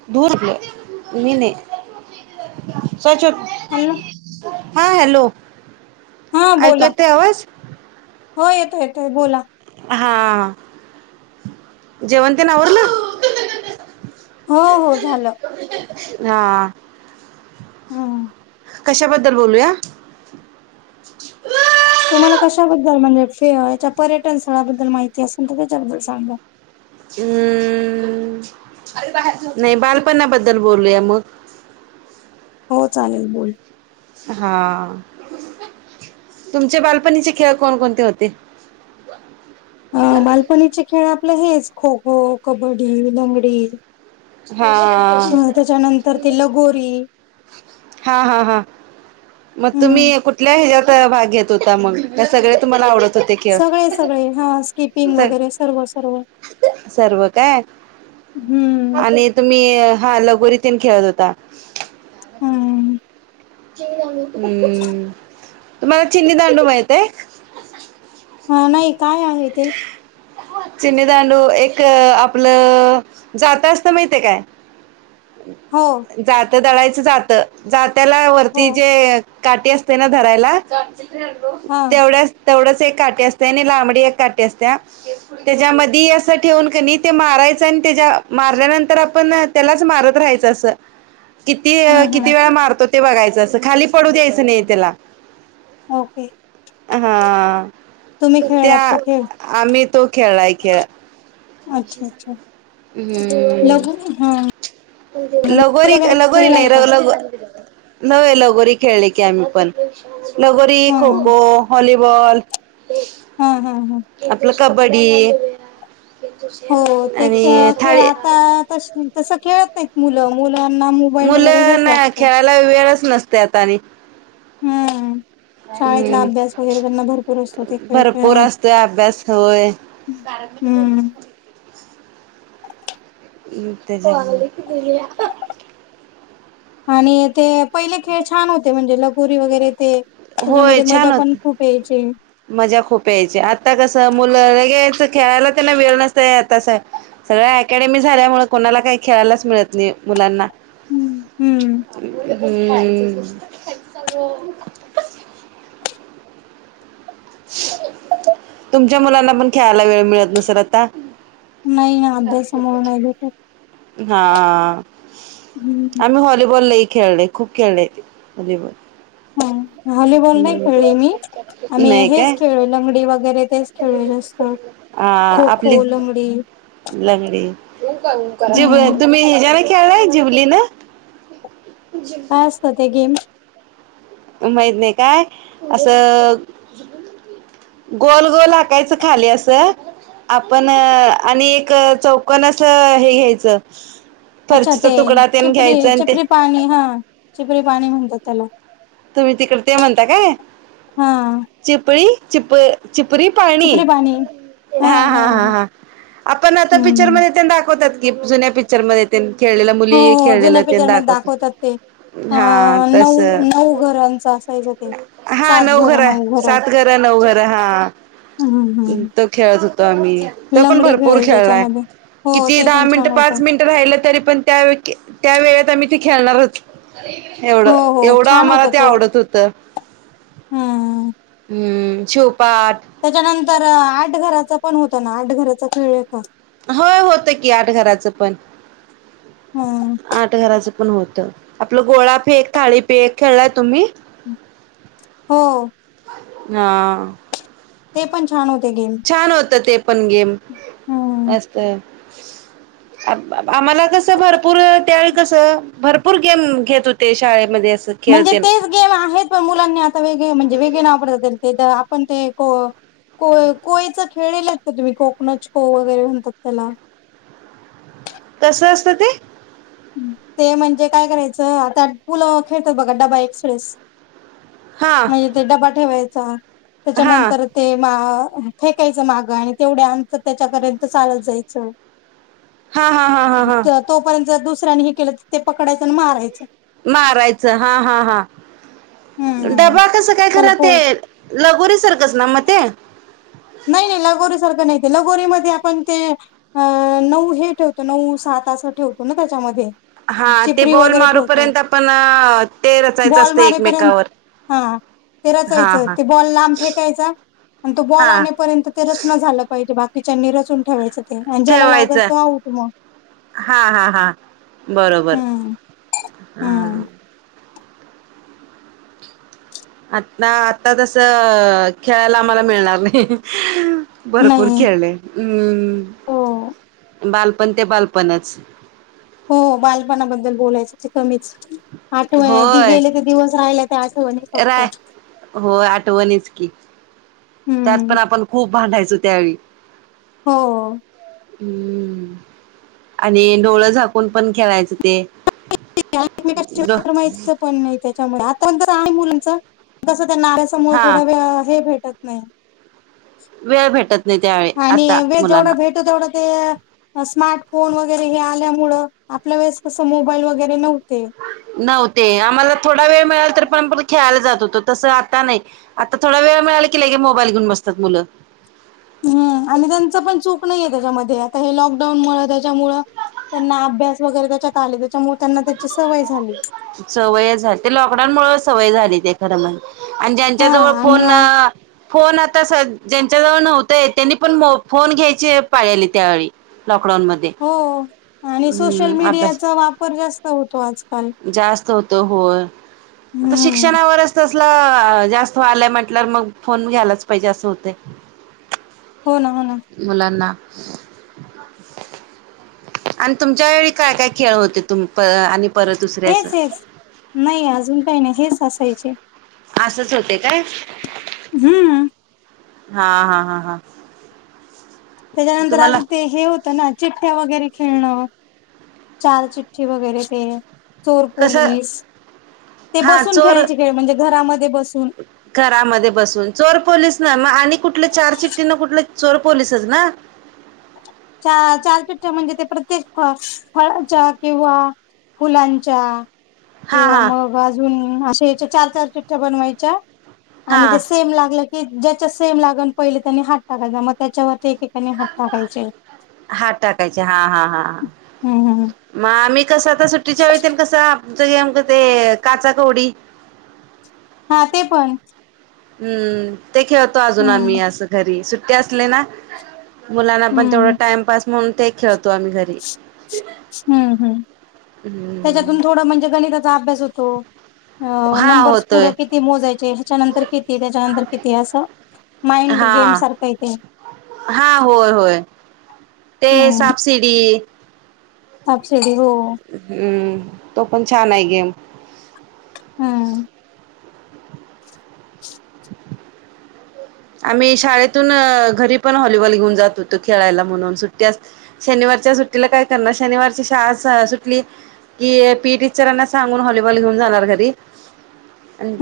[inaudible] दूरुपे मीने सच [inaudible] आल [unintelligible] हा हॅलो, हा ऐकू बोला येतय आवाज? हो येतो- येतोय बोला. हा, जेवण येन आवरलं? हो हो झालं [inaudible] हा आ हा [unintelligible] कशाबद्दल बोलूया? तुम्हाला कशाबद्दल, म्हणजे फे- हेच्या पर्यटन स्थळाबद्दल माहिती असेल तर त्याच्याबद्दल सांगा. अम्...... [unintelligible] नाही बालपणाबद्दल बोलूया मग. हो चालेल बोल. हा तुमचे बालपणीचे खेळ कोणकोणते होते? बाय [unintelligible] अ बालपणीचे खेळ आपलं हेच खो- खो, कबड्डी, लंगडी. हा अ त्याच्यानंतर ते लगोरी. हा- हा- हा मग हम्म तुम्ही कुट ठल्या हेच्यात भाग घेत होता मग? का सगळे तुम्हाला आवडत होते? क्य सगळे सगळे हा स्किपिंग स- वगैरे सर्व सर्व सर्व काय? हम्म आणि तुम्ही हा लगोरीतेन खेळत होता. हम्म चिन्नीदांडू हम्म तुम्हाला चिनीदांडू माहितेय? हा नाही काय आहे ते? चिनी दांडू एक आपलं जातं असतय माहितेय काय? ह [inaudible] हो. जात दळायचं जात, जात्याला हो वरती जे काठी असते ना धरायला [unintelligible] हा तेवढ्याच तेवढंच एक काटी असत्या आणि लांबडी एक काठी असत्या. तेज्यामधी असं ठेवून कनी ते मारायचं आणि तेज्या मारल्यानंतर आपण तेलाच मारत राहायचं असं. किती हम्म हम्म -किती वेळा मारतो ते बघायचं असं खाली पडू द्यायचं नाही तेला. ओके हा... तुम्ही त्या खेळलात तो खेळ आम्ही तो खेळाय खेळ. अच्छा अच्छा हम्म लगो हा [unintelligible] [inaudible] लगोरी वगैरे -लगोरी नाही, खेळलाय का? लगो नव्हे लगोरी खेळली की आम्ही पण [inaudible] लगोरी, हा खो- खो, हॉलीबॉल हा हा हा. [inaudible] आपलं [inaudible] बड्डी हो ते खेळ- खेळ थाळी आता तशे तसं खेळत नाहीत मुलं, मुलांना मोबाईल वगैरे हेच लागतो. लई वेळच नसतोय आता आणि हम्म [inaudible] शाळेतला हम्म... अभ्यास वगैरे त्यांना भरपूर असतो ते खेळ भरपूर खेळण्यात. असतोय अभ्यास होय... [unintelligible] हम्म ते जे [unintelligible] आणि ते पहिले खेळ छान होते, म्हणजे लगोरी वगैरे ते, होय त्याच्यामध्ये छान मजा पण होत खूप यायची. मजा खूप यायची, आता कसं मुलं लगेच खेळायला त्यांना वेळ नसतया तसं सगळ्या अकॅडमी झाल्यामुळ कोणाला काही खेळायलाच मिळत नाही, मुलांना. हम्म. हम्म. [unintelligible] तुमच्या मुलांना पण खेळायला वेळ मिळत नसल आता. नही ना, अभ्यासामुळ नाही भेटत. हां, हम्म. आम्ही हॉलिबॉल लई खेळले, खूप खेळले, हॉलिबॉल. व्हॉलीबॉल नाही खेळले मी, आम्ही नाही काय हेच खेळलो लंगडी वगैरे तेच खेळलो जास्त, हा खो- आपली खो, लंगडी. लंगडी जिब हम्म तुम्ही [unintelligible] ह्याच्यान खेळलाय जिबली न? काय असतं ते गेम? माहित नाही काय? असं गोल गोल आकायचं खाली असं आपण अ आणि एक अ चौकन अस अ हे घ्यायचं अच्छा फरचीचा ते तुकडा तेन घ्यायचं आणि ते चिपरी-चिपरी पाणी हं, चिपरी पाणी म्हणतात त्याला. तुम्ही तिकड ते म्हणता काय? हा चिपळी. चिप- चिपरी पाणी? हा हां हा हां ह हां हां आपण आता हम्म पिक्चरमध्ये तेन दाखवतात की, जुन्या पिक्चरमध्ये तेन खेळलेल्या हो मुली, हो, जुन्या खेळलेलं तेन पिक्चर मध्ये दाखवत, दाखवतात ते अ हा तस. नऊ नऊ घरांच असायचं ते हां सात नऊ घर, घरं सात घर, नऊ घर, हा. हम् हम हम्. तो खेळत होतो आम्ही, तो पण भरपूर खेळलाय त्याच्यामध्ये हो किती ते दहा पण मिनिट छान होत -पाच मिनिट राहिलं तरी पण त्या वे - त्या वेळेत आम्ही ते खेळणारच. हो एवढं, हो एवढं छान आम्हाला होता ते तो आवडत होतं. हम्म. ह्म, शिवपाठ. त्याच्यानंतर आठ घराचा पण होत ना, आठ घराचा खेळलाय का? होय होतं की आठ घराचं पण. हम्म. आठ घराचं पण होत, आपलं गोळा फेक, थाळी फेक खेळलाय तुम्ही? हो. हां. ते पण छान होते गेम. छान होत ते पण गेम हम्म मस्त. आम-आम्हाला कसं भरपूर, त्यावेळी कसं भरपूर गेम घेत होते शाळेमध्ये असं. म्हणजे खेळते तेच गेम आहेत, पण मुलांनी आता वेगळे, म्हणजे वेगळे नाव पडता ते, आपण ते को कोय-कोयीच खेळलेले का तुम्ही? कोकनच को वगैरे म्हणतात त्याला. कसं असतं ते? ते म्हणजे काय करायचं? आता पुलाव खेळत बघा डबा एक्सप्रेस हा म्हणजे ते डबा ठेवायचा, हा त्याच्यानंतर ते मा अ फेकायचं मागं आणि तेवढ्या आंतर त्याच्यापर्यंत चालत जायचं. हा हा हा हा हा. तोपर्यंत दुसऱ्यानी हे केलं तर.. ते पकडायचं अन मारायचं. मारायचं हा हा हा... हम्म डबा कसं काय... त्याला खरं ते पो लगोरी सारखंच ना मग ते? नाही नाही... लगोरी सारखं नाही ते.... लगोरीमध्ये आपण ते अ... नऊ हे ठेवतो.. नऊ सात असं ठेवतो ना त्याच्यामध्ये हा ते चिपरी बॉल वगैरे ठेवतो मारूपर्यंत... आपण... ते रचायचं बॉल असतं मारेपर्यंत एकमेकावर हा ते हा रचायचं... हा ते बॉल लांब फेकायचा आणि तो बॉल हा आणेपर्यंत पर्यंत ते रचनं झालं पाहिजे... बाकीच्यांनी रचून ठेवायचं. ते आणि ज्याला लागल ठेवायचं... तो आऊट मग हा हा हा बरोबर हम्म हा. हम्म आता... आता तसं... खेळायला आम्हाला मिळणार नाही. भरपूर नाही खेळले... हम्म... हो बालपण ते बालपणच! हो... बालपणाबद्दल बोलायचं ते कमीच. आठवण... होय गेले ते दिवस, राहिल्या त्या आठवणी! फक्त राय... हो... आठवणीच की... त्यात हम्म पण आपण खूप भांडायचो त्यावेळी हो. हम्म... आणि डोळं झाकून पण, खेळायचं ते [unintelligible] माहीत पण नाही त्याच्यामुळे... आता नंतर आहे मुलांच... पण कसं त्यांना नाराज त्यामुळे हा थोडा... वेळ... हे भेटत नाई. वेळ भेटत नाही... त्यावेळी... आता मुलांना तेवढं ते स्मार्टफोन वगैरे हे आल्यामुंळं... आपल्या वेळेस कसं मोबाईल वगैरे नव्हते. नव्हते... आम्हाला थोडा वेळ मिळाला... तर पण आम्ही खेळायला जात होतो.. तसं आता नाई. आता थोडा वेळ मिळाला कि लगेच मोबाईल घेऊन बसतात मुलं हम्म... आणि त्यांचं पण चूक नाहीये त्याच्यामध्ये... आता हे लॉकडाऊन मुळं... त्याच्यामुळं त्यांना अभ्यास वगैरे त्याच्यात आले... त्याच्यामुळे त्यांना त्याची सवय झाली. सवय झाली.. ते लॉकडाऊनमुळे सवय झाली... ते खरं म्हण आणि ज्यांच्या हा जवळ आणि फोन फोन आता स... ज्यांच्याजवळ नव्हते... त्यांनी पण फोन घ्यायची पाहेले त्यावेळी लॉकडाऊन मध्ये. हो... आणि सोशल हम्म अभ्यास मीडियाचा वापर जास्त होतो... आजकाल जास्त होतो... होय... आता हम्म शिक्षणावरच त तला... जास्त व्हायलंय म्हटल्या वर मग... फोन घ्यायलाच पाहिजे असं होतय. हो ना... हो ना. मुलांना आणि तुमच्या वेळी काय काय खेळ होते... तुम.. आणि परत? दुसरे असं हेच हेच... नाई... अजून काही नाही... हेच असायचे. आसेच होते काय? हूं. हा हा हा हा. त्याच्यानंतर.. आता तुम्हाला ते हे होतं ना चिठ्ठ्या वगैरे खेळणं... चार चिठ्ठी वगैरे ते चोर कसं पोलीस... ते हा बसून चोर खेळायचे खेळ... म्हणजे घरामध्ये बसून घरामध्ये बसून चोर पोलीस ना मग आणि कुठल्या चार चिठ््टठी ना कुठले चोर पोलीसच ना चचाार पिठठ म्हणजे ते प्रत्येक फ फळाच्या किंवा फुलांच्या हा किंवा हा मग अजून अे याच्या चार चार चिठठ्या बनवायच्या आणि हा ते सेम लागलं की ज्याच्या सेम लागन पहिले त्यांनी हात टाकायचा मग त्याच्यावरती त्यानी हात टाकायचे हात टाकायचे हा हा हा हा हम हम मग आम्ही कसं तर सुट्टीच्या वेळीती कसं आममक ते काचा कोडी हा ते पण हम्म ते खेळतो अजून हम्म आम्ही असं घरी सुट्टी असले ना मुलांना पण हम्म तेवढं टाइम पाास म्हणून ते खेळतो आम्ही घरी हम्म हम्म हम्म त्याच्यातून थोडं म्हणजे गणिताचा अभ्यास होतो अ हा नंबर्स होतोय पुढं किती मोजायचे ह्याच्यानंतर किती त्याच्यानंतर किती असं माइंड गेम हा सारखं इ तेे हा होय होय ते साबसिडी सबसिडी हो हम्म तो पण छान आहे गेम हम्म आम्ही शाळेतून घरी पण व्हॉलीबॉल घेऊन जात होतो खेळायला म्हणून सुट्ट्या शनिवारच्या सुट्टीला काय करणार शनिवारची शहा सुटली कि पी टीचरांना सांगून हॉललीबॉल घेऊन जाणार घरी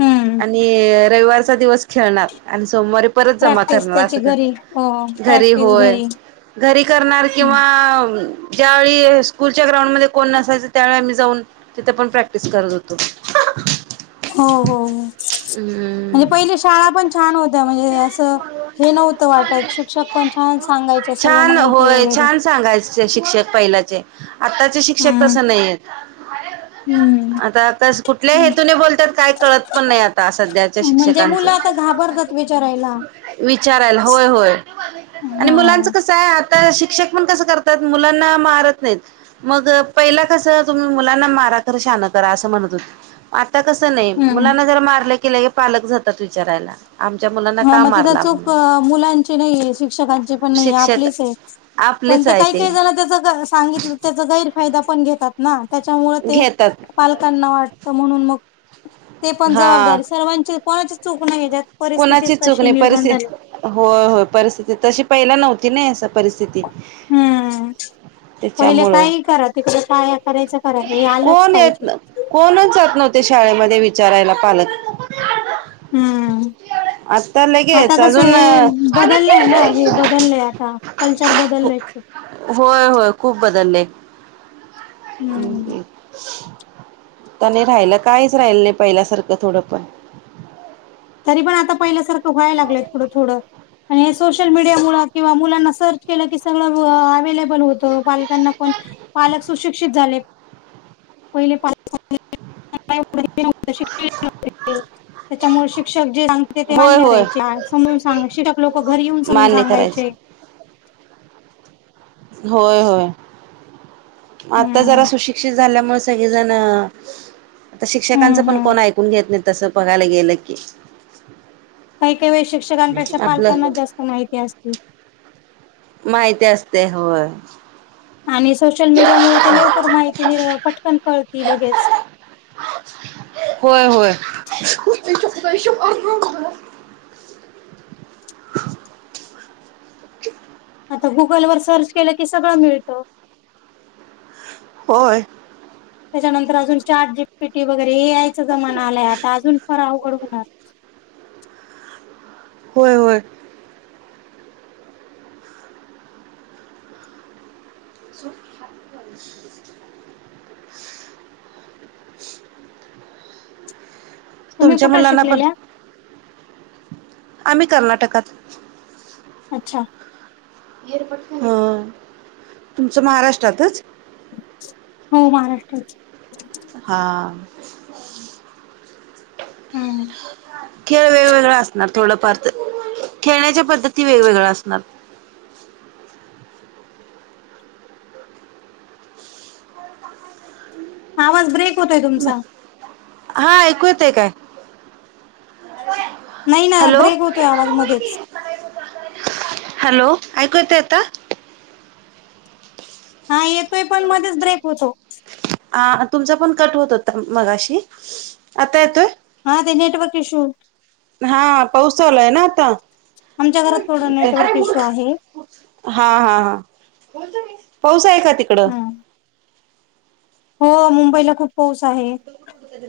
हम्म आणि रविवारचा दिवस खेळणार आणि सोमवारी परत जमा प्रॅक्टिस करणार अस त्याची घरी हो घरी प्रॅक्टिस होय घरी घरी करणार हम्म. किंवा ज्यावेळी स्कूलच्या ग्राउंडमध्येध्ये कोण नसायचं त्यावेळी आम्ही जाऊन तिथे पण प्रॅक्टिस करत होतो हो हो म्हणजे हम्म पहिली शाळा पण छान होत्या म्हणजे असं हे नव्हतं वाटत शिक्षक पणच्याान सांगायचे सर्व छान माहिती होय वगैरे छान सांगायचे शिक्षक पहिल्याचे आताचे शिक्षक तस हम्म नाहीयेत हम्म आता कस कुठल्या हम्म. हेतूने बोलतात काय कळत पण नाही आता सध्याच्या म्हणजे शिक्षकांचं मुलं आता घाबरतात विचारायला विचारायला होय होय आणि मुलांचं हम्म कसं आहे आता शिक्षक पण कसं करतात मुलांना मारत नाहीत मग पहिला कस तुम्ही मुलांना मारा खरं शान करा असं म्हणत होते कस नाही हम्म मुलांना जर मारलं केलं पालक जातात विचारायला आ हा मग तिथ चूक मुलांची नाही आहेे शिक्षकांचे पण नाही आहे शिक्षक आपलेच आहे पण आपलीच ते आहे काही काही झालं त्याच सांगितलं त्याचा गैरफायदा पण घेतात ना त्याच्यामुळे ते घेतात पालकांना वाटतं म्हणून मग ते पण हा जबाबदारी सर्वांची कोणाची चूक नाही कोुणाची परिस्थितीच चूक तशी नाही निर्माण झाली. परिस्थ हो हो परिस्थिती तशी पहिला नव्हती नाही परिस्थिती हम्म पहिले त्याच्यामुळं काय करा तकडे काय करायचं करा हे आलंच कोण येत पाहिजे कोणच जात नव्हते शाळेमध्ये विचारायला पालक हम्म आता आता लगेच कस हे अजून बदललय ना हे बदललंय आता कल्चर बदललंय होय होय खूप बदलले हम्म नाही राहिला कायच राहिल नाही पहिल्यासारखं थोडं पण तरी पण आता पहिल्यासारखं व्हायला लागलंय थोडं थोडं. आणि सोशल मीडिया मुळ किंवा मुलांना सर्च केलं की सगळं अव्लेबल होतं कॉल. त्याना पण पालक सुशिक्षित झाले पहिले पाले [inaudible] [inaudible] त्याच्यामुळे शिक्षक जे तेथ ते होय मान्य होय राहायचे समजून सांग शिक्षक लोक घरी येऊन समून मान्य सांगायचे. करायचं होय होय आता हम्म जरा सुशिक्षित झाल्यामुळे. सगळेजण आता हम्म शिक्षकांचं पण हम्म कोण ऐकून घेत नाही तसं बघायला गेलं की. काही काही वेळ शिक्षकांपेक्षा आपलं पालकांना जास्त माहिती असत. माहिती असते होय. आणि सोशल मीडिया ते लवकर माहिती मीर पटकन कळती लगेच. होय होय. [inaudible] आता गुगल वर सर्च केलं की सगळं मिळत. होय. त्याच्यानंतर अजून चार्ट जी पीटी वगैरे ए यायचा जमान आलाय आता अजून फार अवघड होणार. होय होय. सु [unintelligible] तुम्ही तुमच्या कुठे मुलांना पण शिकलेल्या. आम्ही कर्नाटकात. अच्छा. ह तुमचं महाराष्ट्रातच. हो महाराष्ट्राच. हा, हम्म. खेळ वेगवेगळा असणार थोडंफार तर खेळण्याच्या पद्धती वेगवेगळं असणार. आवाज ब्रेक होतोय तुमचा. हा ऐकू येत आहे काय. नाही नाही हॅलो. ब्रेक होतोय आवाज मध्येच. हॅलो ऐकू येत आता. हा येतोय पण मध्येच ब्रेक होतो. हा तुमचा पण कट होत होता मगाशी आता येतोय. हा ते नेटवर्कशू. हा पाऊसा चालू हाय ना आता. आमच्या घरात थोडा नेटवर्क इश्यू आहे. हा हा पाऊस आहे का तिकड. हा हो मुंबईला खूप पाऊस आहे. कुठलं तरी.